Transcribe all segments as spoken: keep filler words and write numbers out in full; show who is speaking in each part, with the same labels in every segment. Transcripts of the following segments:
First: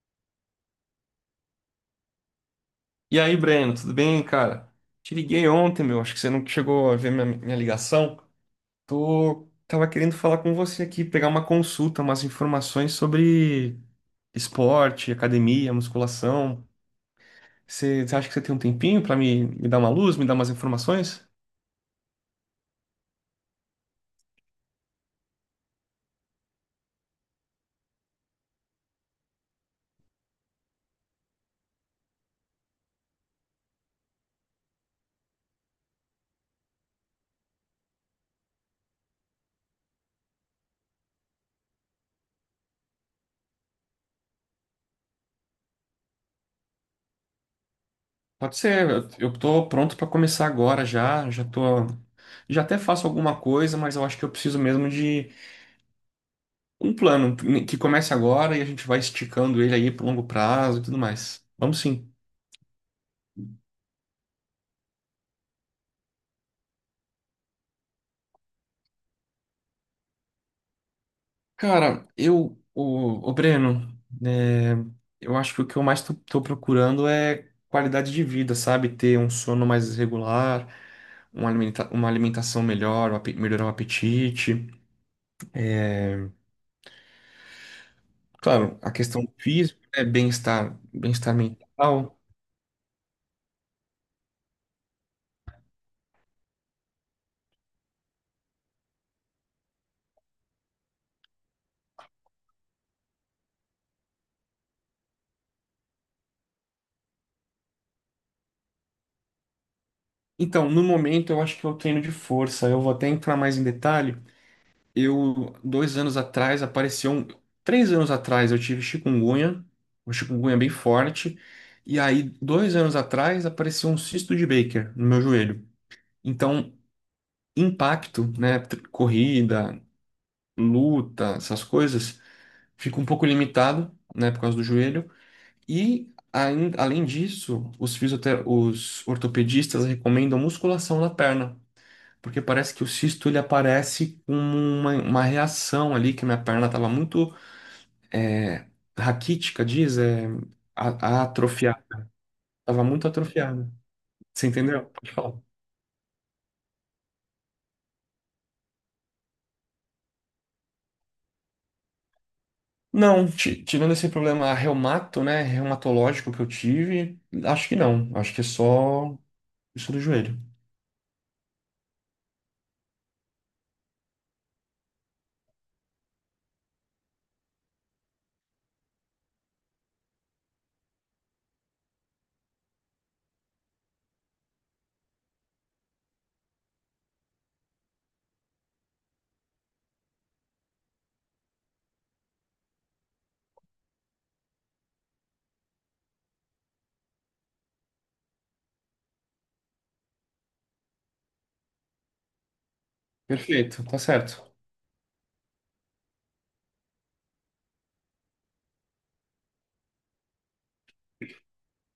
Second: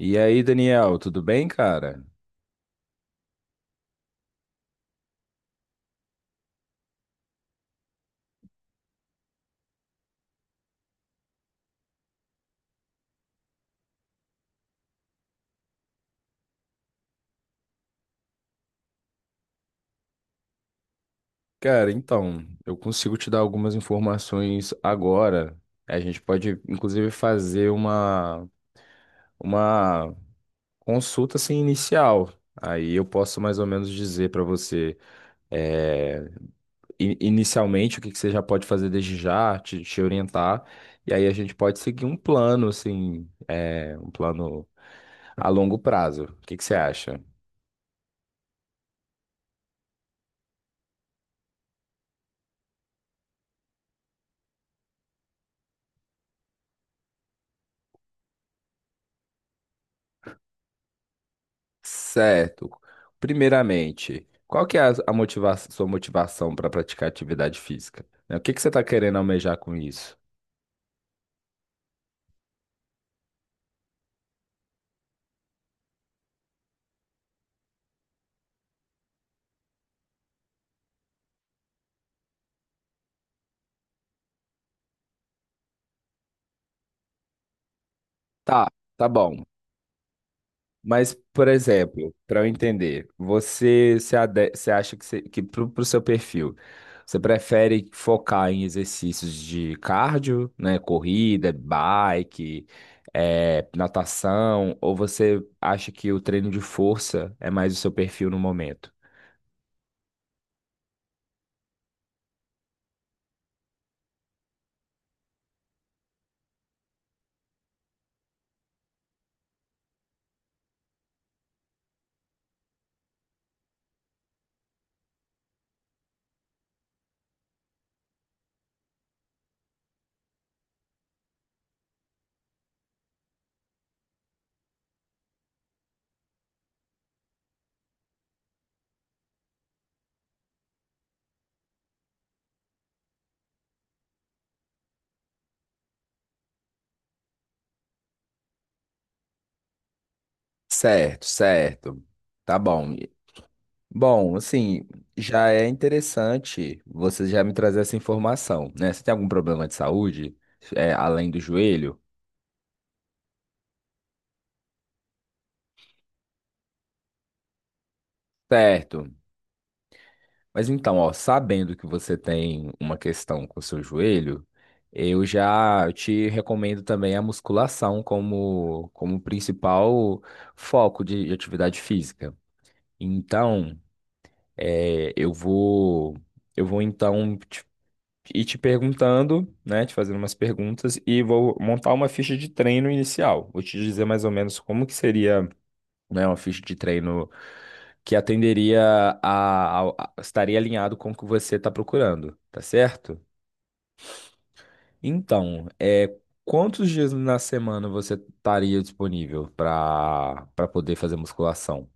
Speaker 1: E aí, Daniel, tudo bem, cara?
Speaker 2: E aí, Breno, tudo bem, cara? Te liguei ontem, meu. Acho que você não chegou a ver minha, minha ligação. Tô, tava querendo falar com você aqui, pegar uma consulta, umas informações sobre esporte, academia, musculação. Você, você acha que você tem um tempinho pra me, me dar uma luz, me dar umas informações?
Speaker 1: Cara, então, eu consigo te dar algumas informações agora. A gente pode, inclusive, fazer uma, uma consulta assim, inicial. Aí eu posso mais ou menos dizer para você, é, i- inicialmente, o que que você já pode fazer desde já, te, te orientar. E aí a gente pode seguir um plano, assim, é, um plano a longo prazo. O que que você acha?
Speaker 2: Pode ser, eu, eu tô pronto pra começar agora já. Já tô, já até faço alguma coisa, mas eu acho que eu preciso mesmo de um plano que comece agora e a gente vai esticando ele aí pro longo prazo e tudo mais. Vamos sim.
Speaker 1: Certo. Primeiramente, qual que é a, a motiva- sua motivação para praticar atividade física, né? O que que você está querendo almejar com isso?
Speaker 2: Cara, eu, o, o Breno, né, eu acho que o que eu mais tô, tô procurando é qualidade de vida, sabe? Ter um sono mais regular, uma alimenta- uma alimentação melhor, o ape- melhorar o apetite.
Speaker 1: Tá,
Speaker 2: Claro, a
Speaker 1: tá
Speaker 2: questão
Speaker 1: bom.
Speaker 2: física, né? Bem-estar,
Speaker 1: Mas,
Speaker 2: bem-estar
Speaker 1: por exemplo,
Speaker 2: mental.
Speaker 1: para eu entender, você se, ade- você acha que, você, que pro, pro seu perfil, você prefere focar em exercícios de cardio, né? Corrida, bike, eh, natação, ou você acha que o treino de força é mais o seu perfil no momento?
Speaker 2: Então, no momento, eu acho que eu treino de força. Eu vou até entrar mais em detalhe. Eu, dois anos atrás, apareceu um. Três anos atrás eu tive chikungunya, uma chikungunya bem forte. E aí, dois anos atrás, apareceu um cisto de Baker no meu joelho. Então, impacto, né? tr- Corrida, luta, essas coisas, fica um pouco limitado, né? Por causa do joelho. E, ain- além disso, os fisiotera... os ortopedistas recomendam musculação na perna. Porque parece que o cisto ele aparece como uma, uma reação ali, que minha perna estava muito é, raquítica, diz, é, a, a
Speaker 1: Certo,
Speaker 2: atrofiada.
Speaker 1: certo. Tá
Speaker 2: Tava
Speaker 1: bom.
Speaker 2: muito atrofiada.
Speaker 1: Bom,
Speaker 2: Você
Speaker 1: assim,
Speaker 2: entendeu? Pode falar.
Speaker 1: já é interessante você já me trazer essa informação, né? Você tem algum problema de saúde, é, além do joelho?
Speaker 2: Não, ti- tirando esse problema reumato, né, reumatológico que eu tive, acho que não. Acho que é
Speaker 1: Certo.
Speaker 2: só isso do joelho.
Speaker 1: Mas então, ó, sabendo que você tem uma questão com o seu joelho, eu já te recomendo também a musculação como, como principal foco de de atividade física. Então, é, eu vou, eu vou então e te perguntando, né, te fazendo umas perguntas e vou montar uma ficha de treino inicial. Vou te dizer mais ou menos como que seria, né, uma ficha de treino que atenderia a, ao- a- estaria alinhado com o que você está procurando, tá certo?
Speaker 2: Perfeito, tá certo.
Speaker 1: Então, é quantos dias na semana você estaria disponível para para poder fazer musculação?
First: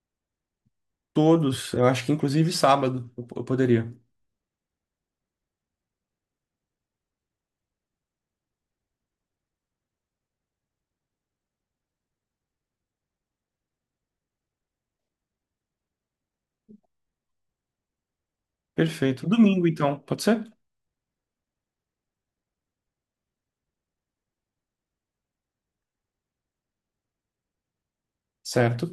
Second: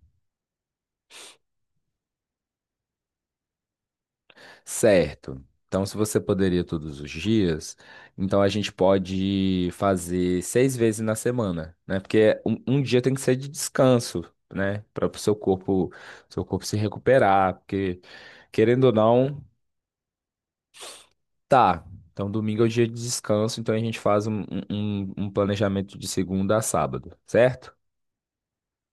Speaker 2: Todos, eu acho que inclusive sábado eu eu poderia.
Speaker 1: Certo. Então, se você poderia todos os dias, então a gente pode fazer seis vezes na semana, né? Porque um, um dia tem que ser de descanso, né? Para o seu corpo, seu corpo se recuperar, porque querendo ou
Speaker 2: Perfeito.
Speaker 1: não,
Speaker 2: Domingo, então, pode ser?
Speaker 1: tá. Então, domingo é o dia de descanso, então a gente faz um, um um planejamento de segunda a sábado, certo?
Speaker 2: Certo.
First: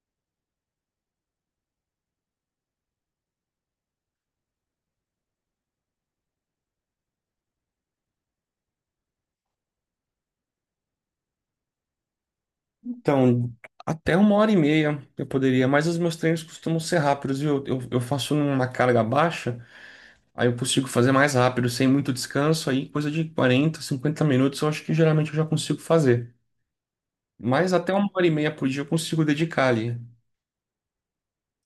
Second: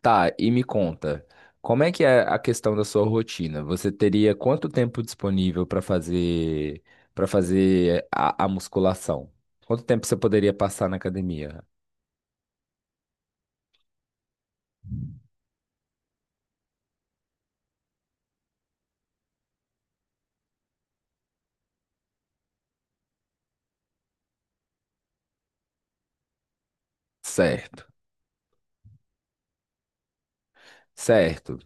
Speaker 1: Tá, e me conta, como é que é a questão da sua rotina? Você teria quanto tempo disponível para fazer para fazer a, a musculação? Quanto tempo você poderia passar na academia?
Speaker 2: Então, até uma hora e meia eu poderia, mas os meus treinos costumam ser rápidos, viu? Eu, eu faço numa carga baixa. Aí eu consigo fazer mais rápido, sem muito descanso, aí coisa de quarenta cinquenta minutos eu acho que geralmente eu já consigo fazer. Mas
Speaker 1: Certo,
Speaker 2: até uma hora e meia por dia eu consigo dedicar ali.
Speaker 1: certo.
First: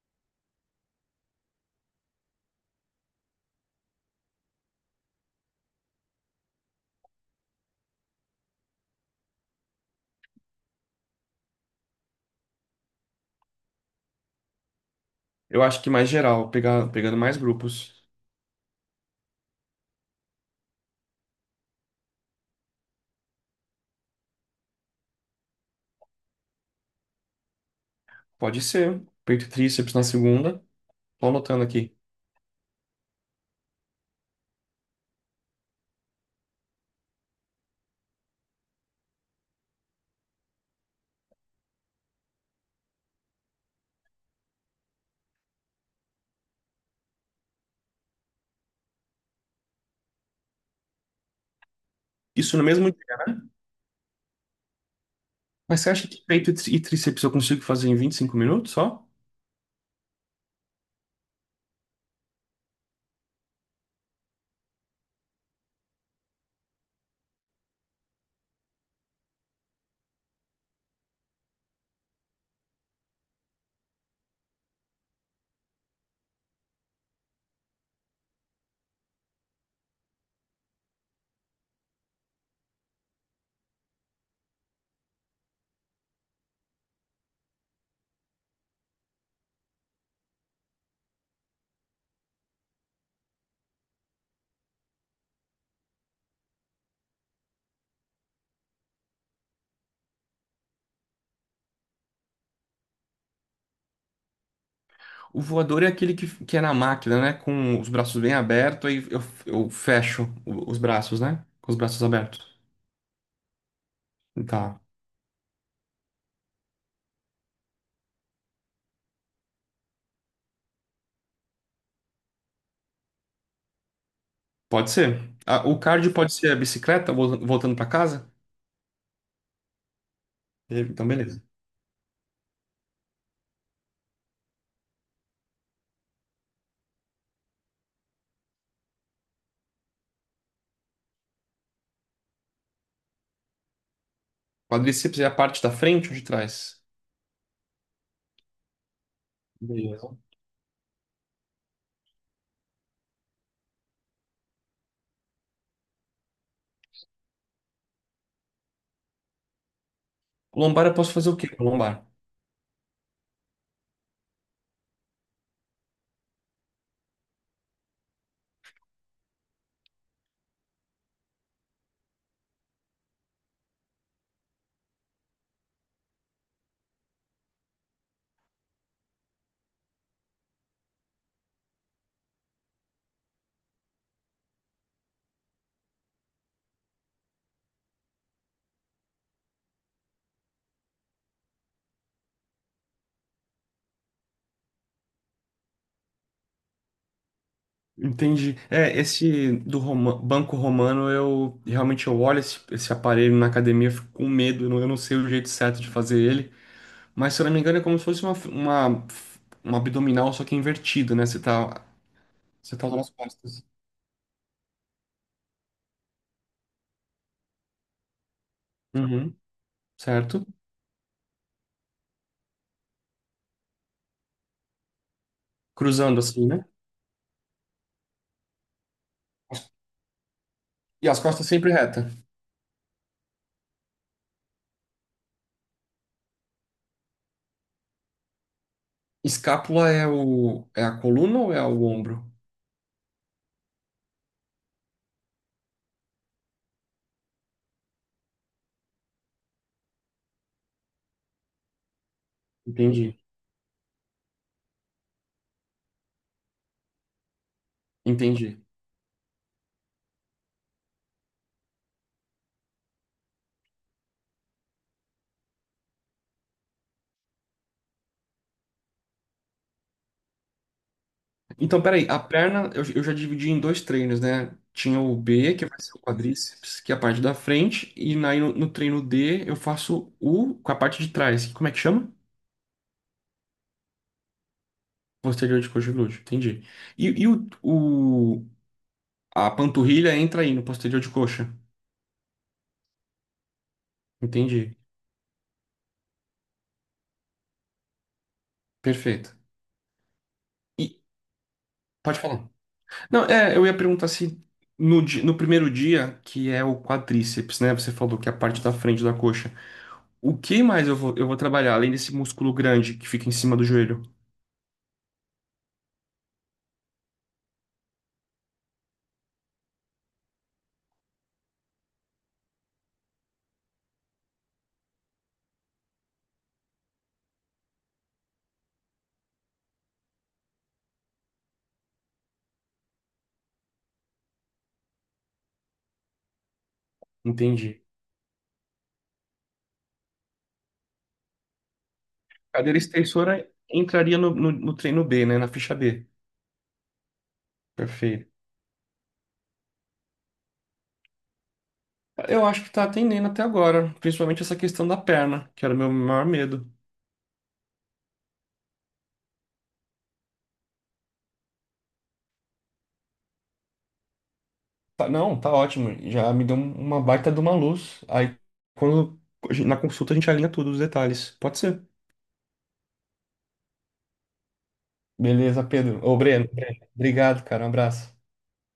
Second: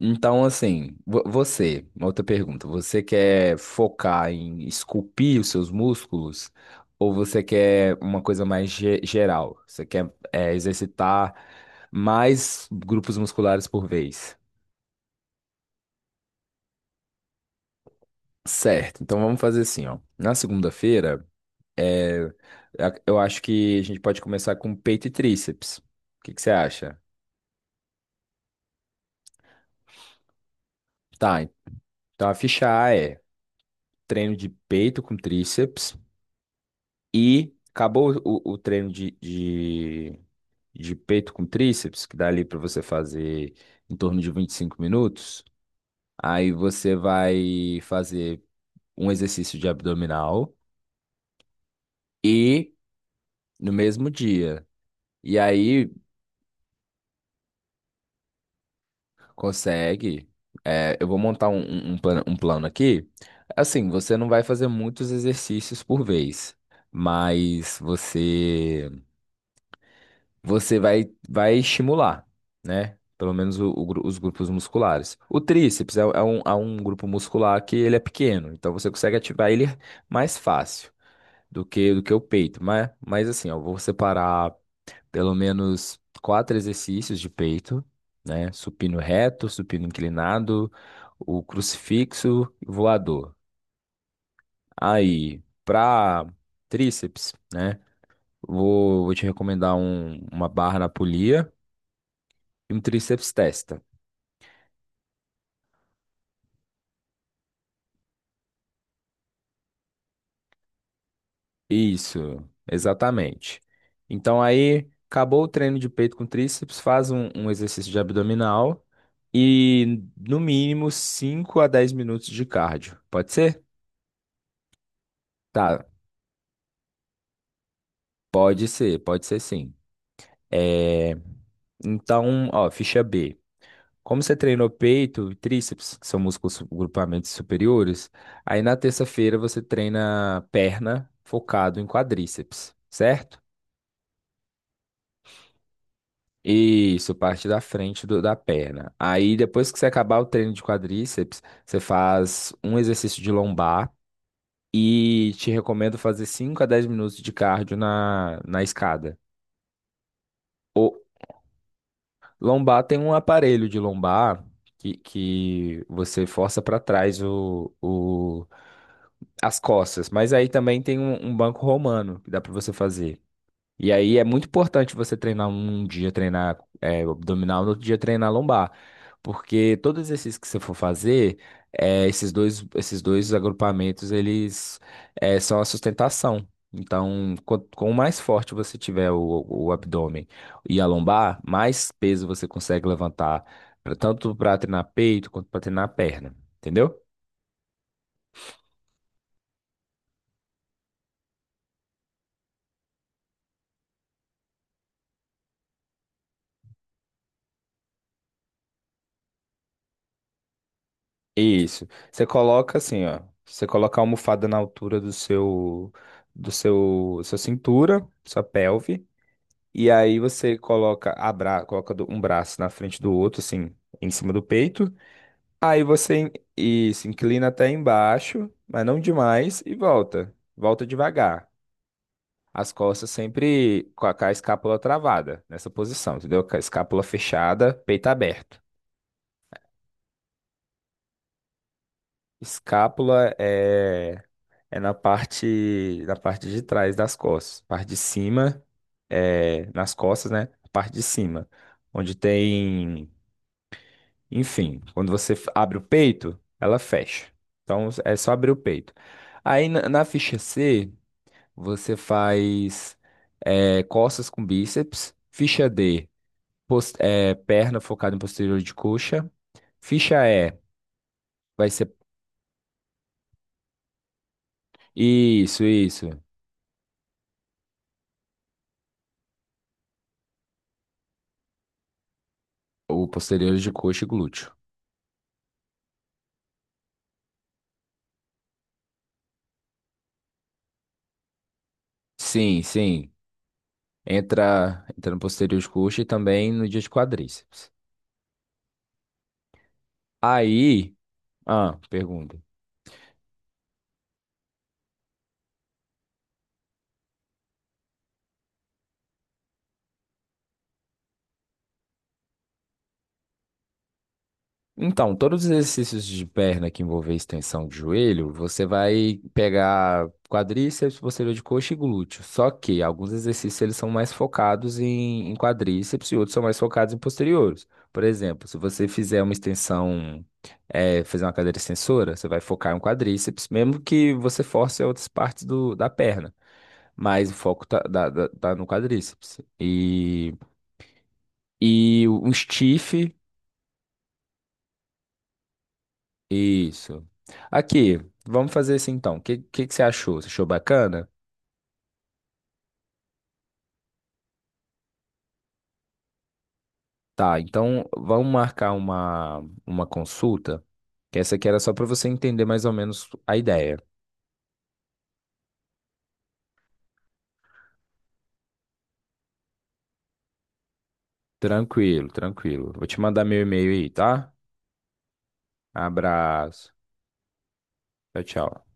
Speaker 1: Então, assim, vo- você, uma outra pergunta, você quer focar em esculpir os seus músculos ou você quer uma coisa mais ge- geral? Você quer é, exercitar mais grupos musculares por vez?
Speaker 2: Eu acho que mais geral, pegar, pegando mais grupos.
Speaker 1: Certo, então vamos fazer assim, ó. Na segunda-feira, é, a- eu acho que a gente pode começar com peito e tríceps. O que que você acha?
Speaker 2: Pode ser, peito e tríceps na segunda, tô
Speaker 1: Tá,
Speaker 2: anotando aqui.
Speaker 1: então a ficha A é treino de peito com tríceps e acabou o, o treino de, de, de peito com tríceps, que dá ali para você fazer em torno de vinte e cinco minutos. Aí você vai fazer um exercício de abdominal
Speaker 2: Isso no
Speaker 1: e
Speaker 2: mesmo dia.
Speaker 1: no mesmo dia. E
Speaker 2: Mas você
Speaker 1: aí
Speaker 2: acha que peito e tri- e tríceps eu consigo fazer em vinte e cinco minutos só?
Speaker 1: Consegue. É, eu vou montar um, um, um plano, um plano aqui. Assim, você não vai fazer muitos exercícios por vez, mas você você vai, vai estimular, né? Pelo menos o- o gru- os grupos musculares. O tríceps é, é um, é um grupo muscular que ele é pequeno, então você consegue ativar ele mais fácil do que do que o peito. Mas, mas assim, ó, eu vou separar pelo menos quatro exercícios de peito, né? Supino reto, supino inclinado, o crucifixo e voador. Aí, para tríceps, né? Vou, vou te recomendar um- uma barra na polia e um tríceps testa.
Speaker 2: O voador é aquele que, que é na máquina, né? Com os braços bem abertos, aí eu, eu fecho o- os braços, né? Com os braços
Speaker 1: Isso,
Speaker 2: abertos.
Speaker 1: exatamente. Então
Speaker 2: Tá.
Speaker 1: aí, acabou o treino de peito com tríceps, faz um, um exercício de abdominal e no mínimo cinco a dez minutos de cardio. Pode ser?
Speaker 2: Pode ser. Ah, o
Speaker 1: Tá,
Speaker 2: cardio pode ser a bicicleta vol- voltando para casa?
Speaker 1: Pode ser, pode ser sim.
Speaker 2: E- Então,
Speaker 1: É,
Speaker 2: beleza.
Speaker 1: então, ó, ficha B. Como você treinou peito e tríceps, que são músculos su- grupamentos superiores, aí na terça-feira você treina perna focado em quadríceps, certo?
Speaker 2: Quadríceps é a parte da frente ou de trás?
Speaker 1: Isso, parte da frente do- da perna. Aí depois que você
Speaker 2: Beleza.
Speaker 1: acabar o treino de quadríceps, você faz um exercício de lombar e te recomendo fazer cinco a dez minutos de cardio na, na escada.
Speaker 2: Lombar eu posso fazer o quê com lombar?
Speaker 1: Lombar tem um aparelho de lombar que, que você força para trás o, o, as costas. Mas aí também tem um, um banco romano que dá para você fazer. E aí é muito importante você treinar um dia, treinar é, abdominal, no outro dia treinar lombar. Porque todo exercício que você for fazer, é, esses dois, esses dois agrupamentos, eles é, são a sustentação. Então, quanto com mais forte você tiver o, o abdômen e a lombar, mais peso você consegue levantar, pra- tanto para treinar peito quanto para treinar perna. Entendeu?
Speaker 2: Entendi. É, esse do Roma- Banco Romano, eu realmente eu olho esse, esse aparelho na academia, eu fico com medo, eu não, eu não sei o jeito certo de fazer ele. Mas se eu não me engano, é como se fosse uma, uma, uma abdominal, só que invertido, né? Você tá,
Speaker 1: Isso. Você coloca
Speaker 2: você tá usando
Speaker 1: assim,
Speaker 2: as
Speaker 1: ó.
Speaker 2: costas.
Speaker 1: Você coloca a almofada na altura do seu, do seu, sua cintura, sua pelve,
Speaker 2: Uhum,
Speaker 1: e aí
Speaker 2: certo?
Speaker 1: você coloca a bra, coloca do- um braço na frente do outro, assim, em cima do peito. Aí você
Speaker 2: Cruzando
Speaker 1: in-
Speaker 2: assim, né?
Speaker 1: isso, inclina até embaixo, mas não demais, e volta. Volta
Speaker 2: E as
Speaker 1: devagar.
Speaker 2: costas sempre reta.
Speaker 1: As costas sempre com a, com a escápula travada nessa posição, entendeu? Com a escápula fechada, peito aberto.
Speaker 2: Escápula é o, é a coluna ou é o ombro?
Speaker 1: Escápula é é na parte, na parte de trás das costas. Parte de cima, é, nas costas, né? A parte de cima, onde tem,
Speaker 2: Entendi,
Speaker 1: enfim, quando você f- abre o peito, ela fecha. Então é só abrir o
Speaker 2: entendi.
Speaker 1: peito. Aí na, na ficha C, você faz é, costas com bíceps. Ficha D, pos- é, perna focada em posterior de coxa. Ficha E, vai
Speaker 2: Então,
Speaker 1: ser.
Speaker 2: peraí, a perna eu, eu já dividi em dois treinos, né? Tinha o B,
Speaker 1: Isso,
Speaker 2: que vai ser o
Speaker 1: isso.
Speaker 2: quadríceps, que é a parte da frente, e na, no, no treino D eu faço o com a parte de trás. Como é que chama?
Speaker 1: O posterior de coxa e glúteo.
Speaker 2: Posterior de coxa e glúteo, entendi. E, e o, o, a panturrilha entra aí no posterior de coxa.
Speaker 1: Sim, sim.
Speaker 2: Entendi.
Speaker 1: Entra, entra no posterior de coxa e também no dia de quadríceps.
Speaker 2: Perfeito.
Speaker 1: Aí,
Speaker 2: E
Speaker 1: ah,
Speaker 2: pode
Speaker 1: pergunta.
Speaker 2: falar. Não, é, eu ia perguntar se no, di- no primeiro dia, que é o quadríceps, né? Você falou que é a parte da frente da coxa. O que mais eu vou, eu vou trabalhar, além desse músculo grande que fica em cima do joelho?
Speaker 1: Então, todos os exercícios de perna que envolver extensão de joelho, você vai pegar quadríceps, posterior de coxa e glúteo. Só que alguns exercícios eles são mais focados em, em quadríceps e outros são mais focados em posteriores. Por exemplo, se você fizer uma extensão, eh, fazer uma cadeira extensora, você vai focar em um quadríceps, mesmo que você force outras partes do, da perna. Mas o foco tá,
Speaker 2: Entendi.
Speaker 1: dá- dá- tá no quadríceps. E, e um
Speaker 2: Cadeira
Speaker 1: stiff.
Speaker 2: extensora entraria no, no, no treino B, né? Na ficha B.
Speaker 1: Isso. Aqui,
Speaker 2: Perfeito.
Speaker 1: vamos fazer assim então. O que, que, que você achou? Você achou bacana?
Speaker 2: Eu acho que tá atendendo até agora, principalmente essa questão da perna, que era o meu maior medo.
Speaker 1: Tá, então vamos marcar uma, uma consulta. Que essa aqui era só para você entender mais ou menos a ideia.
Speaker 2: Tá- não, tá ótimo. Já me deu um- uma baita de uma luz. Aí, quando na consulta, a gente alinha todos os detalhes. Pode ser.
Speaker 1: Tranquilo, tranquilo. Vou te mandar meu e-mail aí, tá?
Speaker 2: Beleza, Pedro. Ô, Breno,
Speaker 1: Abraço.
Speaker 2: Breno, obrigado, cara. Um abraço.
Speaker 1: Tchau, tchau.